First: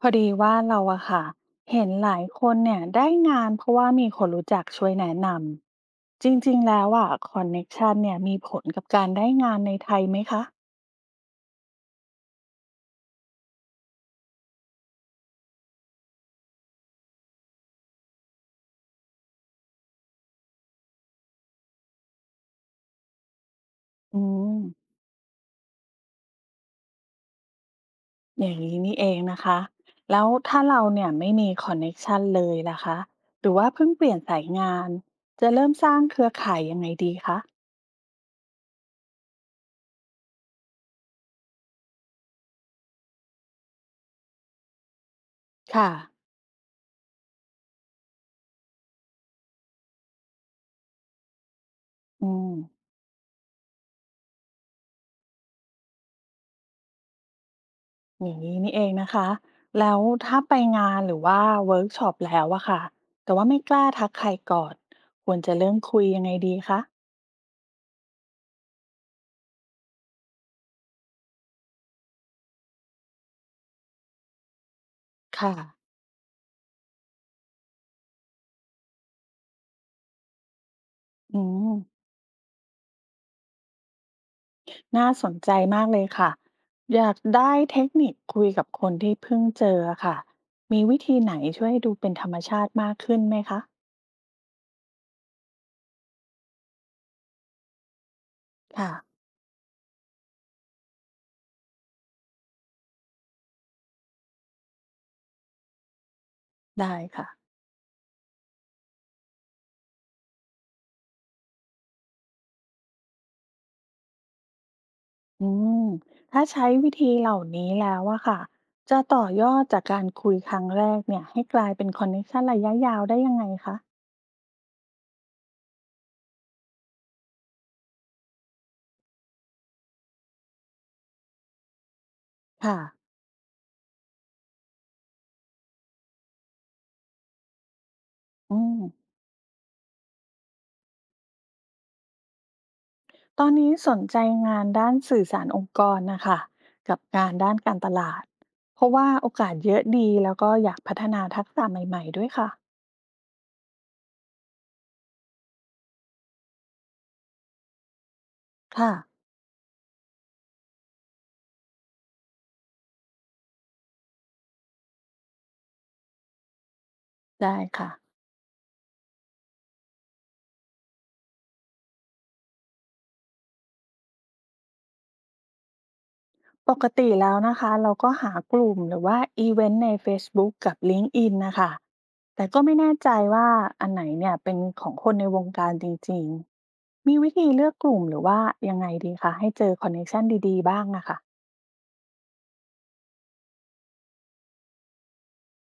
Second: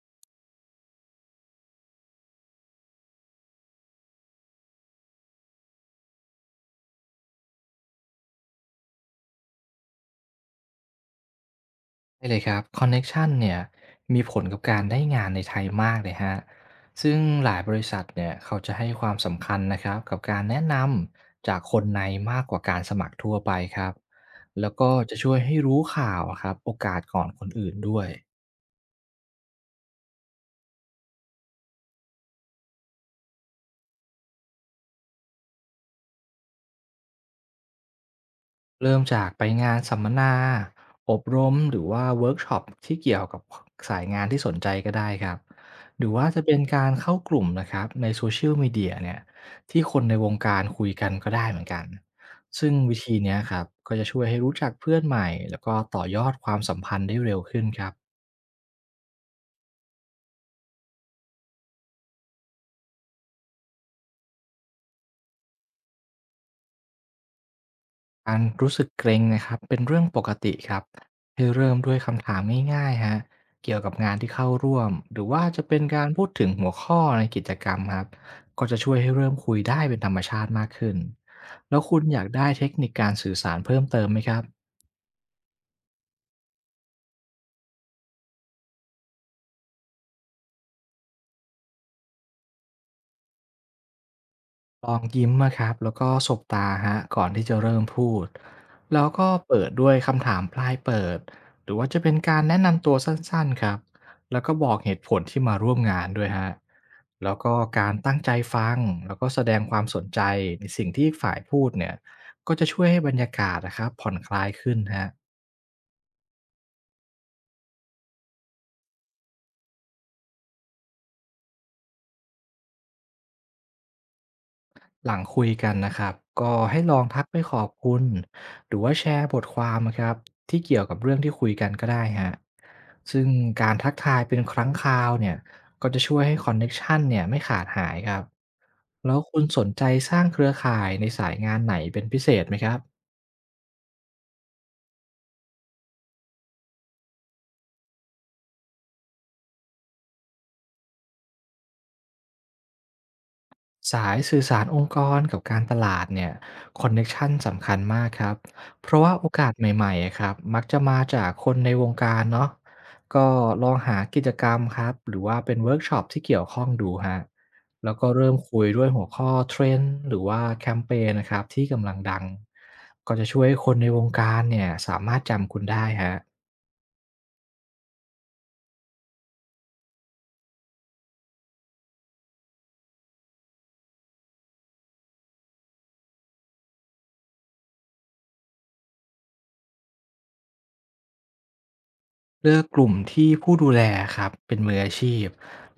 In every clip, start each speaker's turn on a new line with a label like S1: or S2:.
S1: พอดีว่าเราอะค่ะเห็นหลายคนเนี่ยได้งานเพราะว่ามีคนรู้จักช่วยแนะนำจริงๆแล้วอะคอนเน็กชันเนี่ยมีผลกับการได้งานในไทยไหมคะ
S2: ใช่เลยครับคอนเน็กชันเนี่ยมีผลกับการได้งานในไทยมากเลยฮะซึ่งหลายบริษัทเนี่ยเขาจะให้ความสำคัญนะครับกับการแนะนำจากคนในมากกว่าการสมัครทั่วไปครับ
S1: อืม
S2: แล้วก็จะช่วยให้รู้ข่าวอะครับโอกาสก่อนคนอื่นด้วย
S1: อย่างนี้นี่เองนะคะแล้วถ้าเราเนี่ยไม่มีคอนเน็กชันเลยล่ะคะหรือว่าเพิ่งเปลี่ยนสายงานจะเริ่มสร้างเครือข่ายยังไงดีคะ
S2: เริ่มจากไปงานสัมมนาอบรมหรือว่าเวิร์กช็อปที่เกี่ยวกับสายงานที่สนใจก็ได้ครับ
S1: ค่ะ
S2: หรือว่าจะเป็นการเข้ากลุ่มนะครับในโซเชียลมีเดียเนี่ยที่คนในวงการคุยกันก็ได้เหมือนกัน
S1: อืม
S2: ซึ่งวิธีเนี้ยครับก็จะช่วยให้รู้จักเพื่อนใหม่แล้วก็ต่อยอดความสัมพันธ์ได้เร็วขึ้นครับ
S1: อย่างนี้นี่เองนะคะแล้วถ้าไปงานหรือว่าเวิร์กช็อปแล้วอะค่ะแต่ว่าไม่กล้าทักใครก่อนควรจะเริ่มคุยยังไงดีคะ
S2: การรู้สึกเกรงนะครับเป็นเรื่องปกติครับให้เริ่มด้วยคำถามง่ายๆฮะเกี่ยวกับงานที่เข้าร่วมหรือว่า
S1: ค่ะ
S2: จะเป็นการพูดถึงหัวข้อในกิจกรรมครับก็จะช่วยให้เริ่มคุยได้เป็นธรรมชาติมากขึ้น
S1: อืม
S2: แล้วคุณอยากได้เทคนิคการสื่อสารเพิ่มเติมไหมครับ
S1: น่าสนใจมากเลยค่ะอยากได้เทคนิคคุยกับคนที่เพิ่งเจอค่ะมีวิธีไหนช่วยให้ดูเป็นธรรมชาติมากขึ้นไหมคะ
S2: ลองยิ้มนะครับแล้วก็สบตาครับก่อนที่จะเริ่มพูด
S1: ค่ะ
S2: แล้วก็เปิดด้วยคำถามปลายเปิดหรือว่าจะเป็นการแนะนำตัวสั้นๆครับแล้วก็บอกเหตุผลที่มาร่วมงานด้วยฮะ
S1: ได้ค่ะ
S2: แล้วก็การตั้งใจฟังแล้วก็แสดงความสนใจในสิ่งที่ฝ่ายพูดเนี่ยก็จะช่วยให้บรรยากาศนะครับผ่อนคลายขึ้นฮะ
S1: อืมถ้าใช้วิธีเหล่านี้แล้วอะค่ะจะต่อยอดจากการคุยครั้งแรกเนี่ยให้กลายเป็นคอนเนคชั่นระยะยาวได้ยังไงคะ
S2: หลังคุยกันนะครับก็ให้ลองทักไปขอบคุณหรือว่าแชร์บทความนะครับที่เกี่ยวกับเรื่องที่คุยกันก็ได้ฮะ
S1: ค่ะ
S2: ซึ่งการทักทายเป็นครั้งคราวเนี่ยก็จะช่วยให้คอนเน็กชันเนี่ยไม่ขาดหายครับ
S1: อืม
S2: แล้วคุณสนใจสร้างเครือข่ายในสายงานไหนเป็นพิเศษไหมครับ
S1: ตอนนี้สนใจงานด้านสื่อสารองค์กรนะคะ กับงานด้านการตลาด เพราะว่าโอกาสเยอะดีแล้วก็อยากพัฒนาทักษะใหม่ๆด้วยค่ะ
S2: สายสื่อสารองค์กรกับการตลาดเนี่ยคอนเน็กชันสำคัญมากครับเพ
S1: ค่ะ
S2: ราะว่าโอกาสใหม่ๆอะครับมักจะมาจากคนในวงการเนาะก็ลองหากิจกรรมครับหรือว่าเป็นเวิร์กช็อปที่เกี่ยวข้องดูฮะ
S1: ได้ค่ะ
S2: แล้วก็เริ่มคุยด้วยหัวข้อเทรนด์หรือว่าแคมเปญนะครับที่กำลังดังก็จะช่วยคนในวงการเนี่ยสามารถจำคุณได้ฮะ
S1: ปกติแล้วนะคะเราก็หากลุ่มหรือว่าอีเวนต์ใน Facebook กกับ LinkedIn นนะคะ แต่ก็ไม่แน่ใจว่าอันไหนเนี่ยเป็นของคนในวงการจริงๆ มีวิธีเลือกกลุ่มหรือว่ายังไงดีคะให้เจอคอนเนคชันดีๆบ้างนะคะ
S2: เลือกกลุ่มที่ผู้ดูแลครับเป็นมืออาชีพ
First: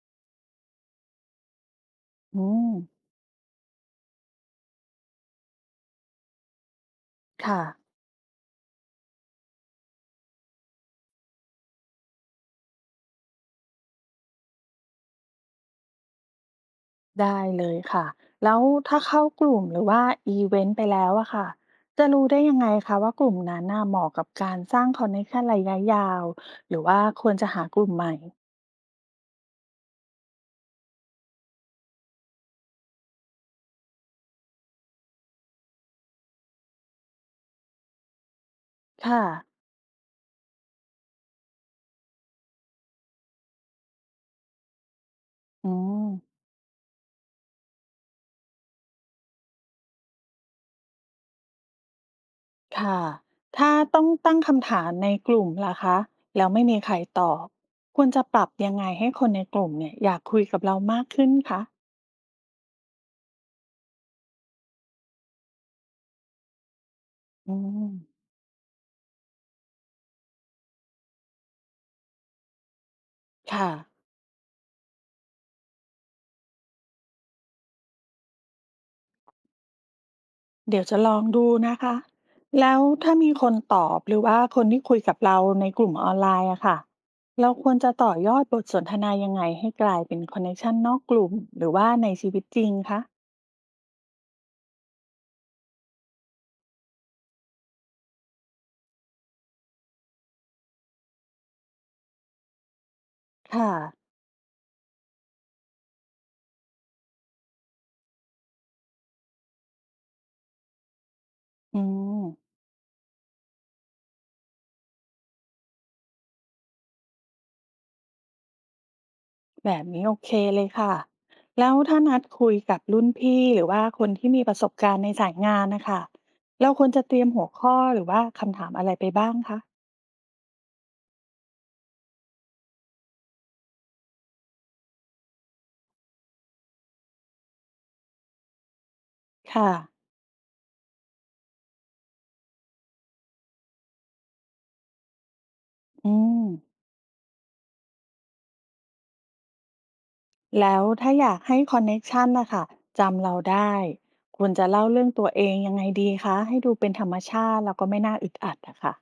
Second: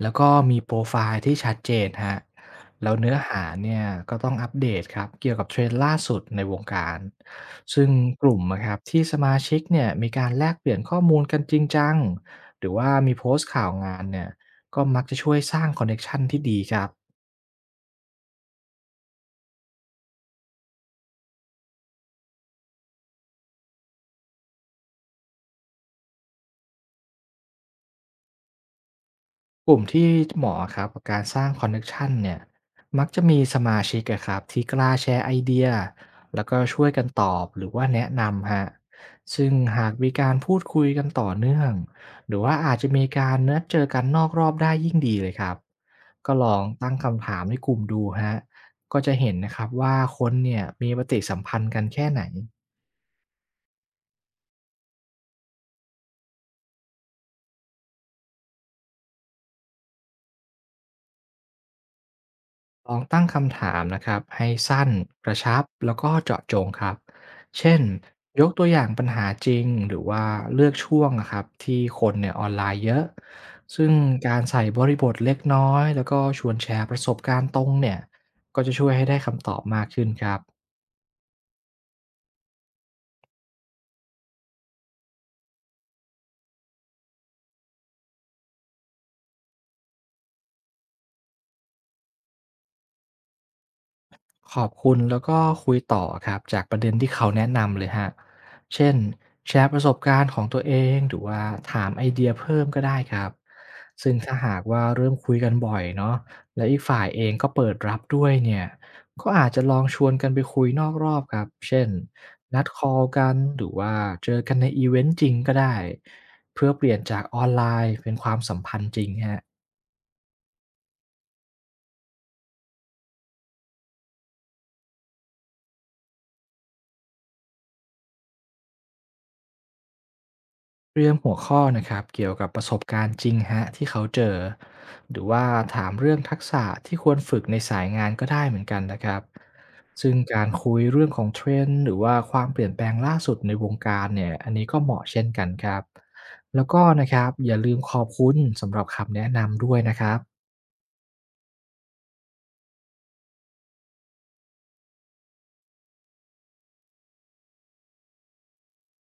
S2: แล้วก็มีโปรไฟล์ที่ชัดเจนฮะ
S1: อืม
S2: แล้วเนื้อหาเนี่ยก็ต้องอัปเดตครับเกี่ยวกับเทรนด์ล่าสุดในวงการ
S1: ค่ะ
S2: ซึ่งกลุ่มนะครับที่สมาชิกเนี่ยมีการแลกเปลี่ยนข้อมูลกันจริงจังหรือว่ามีโพสต์ข่าวงานเนี่ยก็มักจะช่วยสร้างคอนเนคชันที่ดีครับ
S1: ได้เลยค่ะแล้วถ้าเข้ากลุ่มหรือว่าอีเวนต์ไปแล้วอะค่ะจะรู้ได้ยังไงคะว่ากลุ่มนั้นน่ะเหมาะกับการสร้างคอนเนคชันระยะยาวหรือว่าควรจะหากลุ่มใหม่
S2: กลุ่มที่เหมาะครับกับการสร้างคอนเน็ชันเนี่ยมักจะมีสมาชิกอะครับที่กล้าแชร์ไอเดียแล้วก็ช่วยกันตอบหรือว่าแนะนำฮะ
S1: ค่ะ
S2: ซึ่งหากมีการพูดคุยกันต่อเนื่องหรือว่าอาจจะมีการนัดเจอกันนอกรอบได้ยิ่งดีเลยครับ
S1: อืม
S2: ก็ลองตั้งคำถามในกลุ่มดูฮะก็จะเห็นนะครับว่าคนเนี่ยมีปฏิสัมพันธ์กันแค่ไหน
S1: ค่ะถ้าต้องตั้งคำถามในกลุ่มล่ะคะแล้วไม่มีใครตอบควรจะปรับยังไงให้คนในกลุ่มเนี่ยอยากคุยกับเรามากขึ้นคะ
S2: ลองตั้งคำถามนะครับให้สั้นกระชับแล้วก็เจาะจงครับ
S1: อื
S2: เช่น
S1: ม
S2: ยกตัวอย่างปัญหาจริงหรือว่าเลือกช่วงนะครับที่คนเนี่ยออนไลน์เยอะ
S1: ค่ะ
S2: ซึ่งการใส่บริบทเล็กน้อยแล้วก็ชวนแชร์ประสบการณ์ตรงเนี่ยก็จะช่วยให้ได้คำตอบมากขึ้นครับ
S1: เดี๋ยวจะลองดูนะคะ แล้วถ้ามีคนตอบหรือว่าคนที่คุยกับเราในกลุ่มออนไลน์อะค่ะ เราควรจะต่อยอดบทสนทนายังไงให้กลายเป็นคอนเนคชันนอกกลุ่มหรือว่าในชีวิตจริงคะ
S2: ขอบคุณแล้วก็คุยต่อครับจากประเด็นที่เขาแนะนำเลยฮะเช่นแชร์ประสบการณ์ของตัวเองหรือว่าถามไอเดียเพิ่มก็ได้ครับ
S1: ค่ะ
S2: ซึ่งถ้าหากว่าเริ่มคุยกันบ่อยเนาะและอีกฝ่ายเองก็เปิดรับด้วยเนี่ยก็อาจจะลองชวนกันไปคุยนอกรอบครับ
S1: อื
S2: เช่น
S1: ม
S2: นัดคอลกันหรือว่าเจอกันในอีเวนต์จริงก็ได้เพื่อเปลี่ยนจากออนไลน์เป็นความสัมพันธ์จริงฮะ
S1: แบบนี้โอเคเลยค่ะแล้วถ้านัดคุยกับรุ่นพี่หรือว่าคนที่มีประสบการณ์ในสายงานนะคะ เราควรจะเตรียมหัวข้อหรือว่าคำถามอะไรไปบ้างคะ
S2: เตรียมหัวข้อนะครับเกี่ยวกับประสบการณ์จริงฮะที่เขาเจอหรือว่าถามเรื่องทักษะที่ควรฝึกในสายงานก็ได้เหมือนกันนะครับ
S1: ค่ะ
S2: ซึ่งการคุยเรื่องของเทรนด์หรือว่าความเปลี่ยนแปลงล่าสุดในวงการเนี่ยอันนี้ก็เหมาะเช่นกันครับ
S1: อืม
S2: แล้วก็นะครับอย่าลืมขอบคุณสำหรับคำแนะนำด้วยนะครับ
S1: แล้วถ้าอยากให้คอนเน็กชันนะคะจำเราได้ควรจะเล่าเรื่องตัวเองยังไงดีคะให้ดูเป็นธรรมชาติแล้วก็ไม่น่าอึดอัดอะค่ะ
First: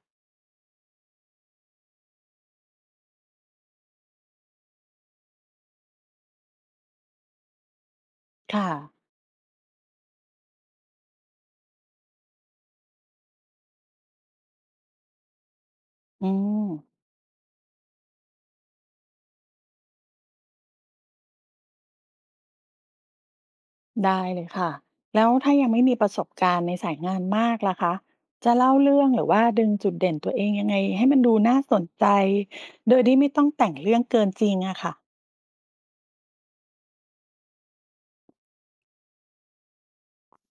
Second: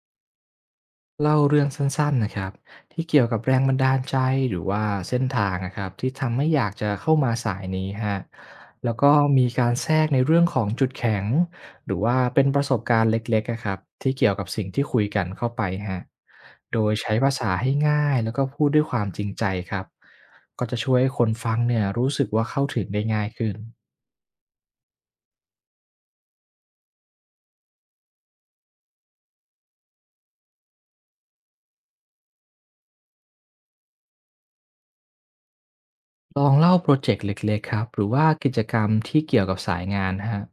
S2: เล่าเรื่องสั้นๆนะครับที่เกี่ยวกับแรงบันดาลใจหรือว่าเส้นทางนะครับที่ทำให้อยากจะเข้ามาสายนี้ฮะ
S1: ค่ะ
S2: แล้วก็มีการแทรกในเรื่องของจุดแข็งหรือว่าเป็นประสบการณ์เล็กๆอะครับที่เกี่ยวกับสิ่งที่คุยกันเข้าไปฮร
S1: อื
S2: โดย
S1: ม
S2: ใช้ภาษาให้ง่ายแล้วก็พูดด้วยความจริงใจครับก็จะช่วยให้คนฟังเนี่ยรู้สึกว่าเข้าถึงได้ง่ายขึ้น
S1: ได้เลยค่ะแล้วถ้ายังไม่มีประสบการณ์ในสายงานมากล่ะคะจะเล่าเรื่องหรือว่าดึงจุดเด่นตัวเองยังไงให้มันดูน่าสนใจโดยที่ไม่ต้องแต่งเรื่องเกินจริงอะค่ะ
S2: ลองเล่าโปรเจกต์เล็กๆครับหรือว่ากิจกรรมที่เกี่ยวกับสายงานฮะ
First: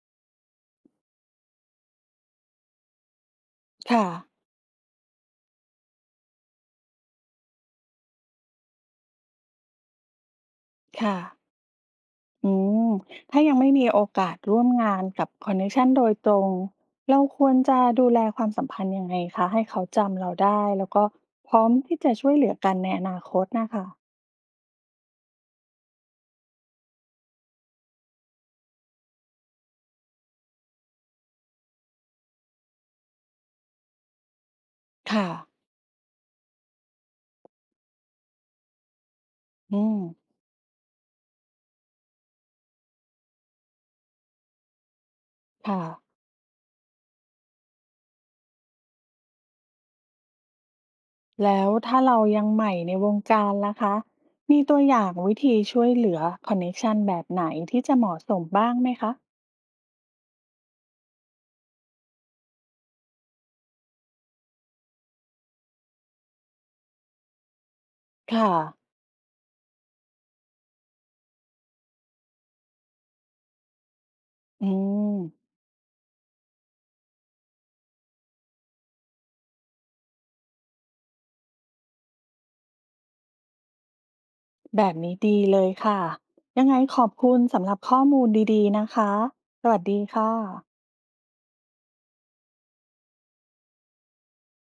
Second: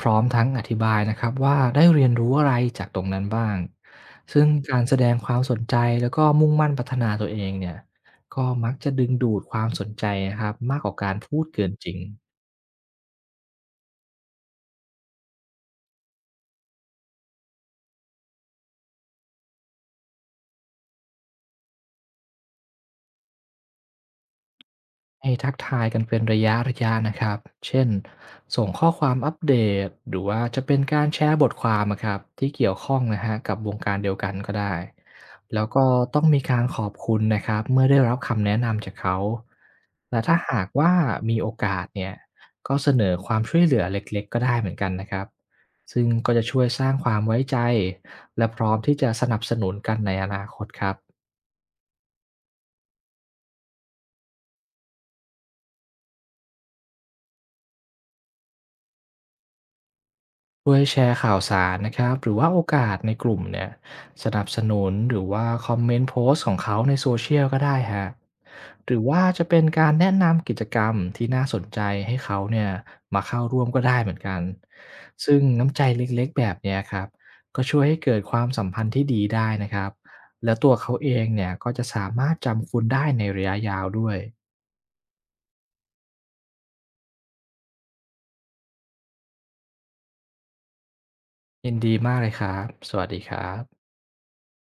S2: พร้อมทั้งอธิบายนะครับว่าได้เรียนรู้อะไรจากตรงนั้นบ้าง
S1: ค่ะ
S2: ซึ่งการแสดงความสนใจแล้วก็มุ่งมั่นพัฒนาตัวเองเนี่ยก็มักจะดึงดูดความสนใจนะครับมากกว่ากา
S1: ค่ะ
S2: รพูดเกินจริง
S1: อืมถ้ายังไม่มีโอกาสร่วมงานกับคอนเนคชันโดยตรง เราควรจะดูแลความสัมพันธ์ยังไงคะให้เขาจำเราได้แล้วก็พร้อมที่จะช่วยเหลือกันในอนาคตน่ะคะ
S2: ให้ทักทายกันเป็นระยะๆนะครับเช่นส่งข้อความอัปเดตหรือว่าจะเป็นการแชร์บทความอะครับที่เกี่ยวข้องนะฮะับกับวงการเดียวกันก็ได้
S1: ค่ะ
S2: แล้วก็ต้องมีการขอบคุณนะครับเมื่อได้รับคำแนะนำจากเขา
S1: อืม
S2: และถ้าหากว่ามีโอกาสเนี่ยก็เสนอความช่วยเหลือเล็กๆก็ได้เหมือนกันนะครับ
S1: ค่ะ
S2: ซึ่งก็จะช่วยสร้างความไว้ใจและพร้อมที่จะสนับสนุนกันในอนาคตครับ
S1: แล้วถ้าเรายังใหม่ในวงการล่ะคะมีตัวอย่างวิธีช่วยเหลือคอนเนคชันแบบไหนที่จะเหมาะสมบ้างไหมคะ
S2: ช่วยแชร์ข่าวสารนะครับหรือว่าโอกาสในกลุ่มเนี่ยสนับสนุนหรือว่าคอมเมนต์โพสต์ของเขาในโซเชียลก็ได้ฮะ
S1: ค่ะ
S2: หรือว่าจะเป็นการแนะนำกิจกรรมที่น่าสนใจให้เขาเนี่ยมาเข้าร่วมก็ได้เหมือนกัน
S1: อืม
S2: ซึ่งน้ำใจเล็กๆแบบเนี้ยครับก็ช่วยให้เกิดความสัมพันธ์ที่ดีได้นะครับแล้วตัวเขาเองเนี่ยก็จะสามารถจำคุณได้ในระยะยาวด้วย
S1: แบบนี้ดีเลยค่ะยังไงขอบคุณสำหรับข้อมูลดีๆนะคะสวัสดีค่ะ
S2: ยินดีมากเลยครับสวัสดีครับ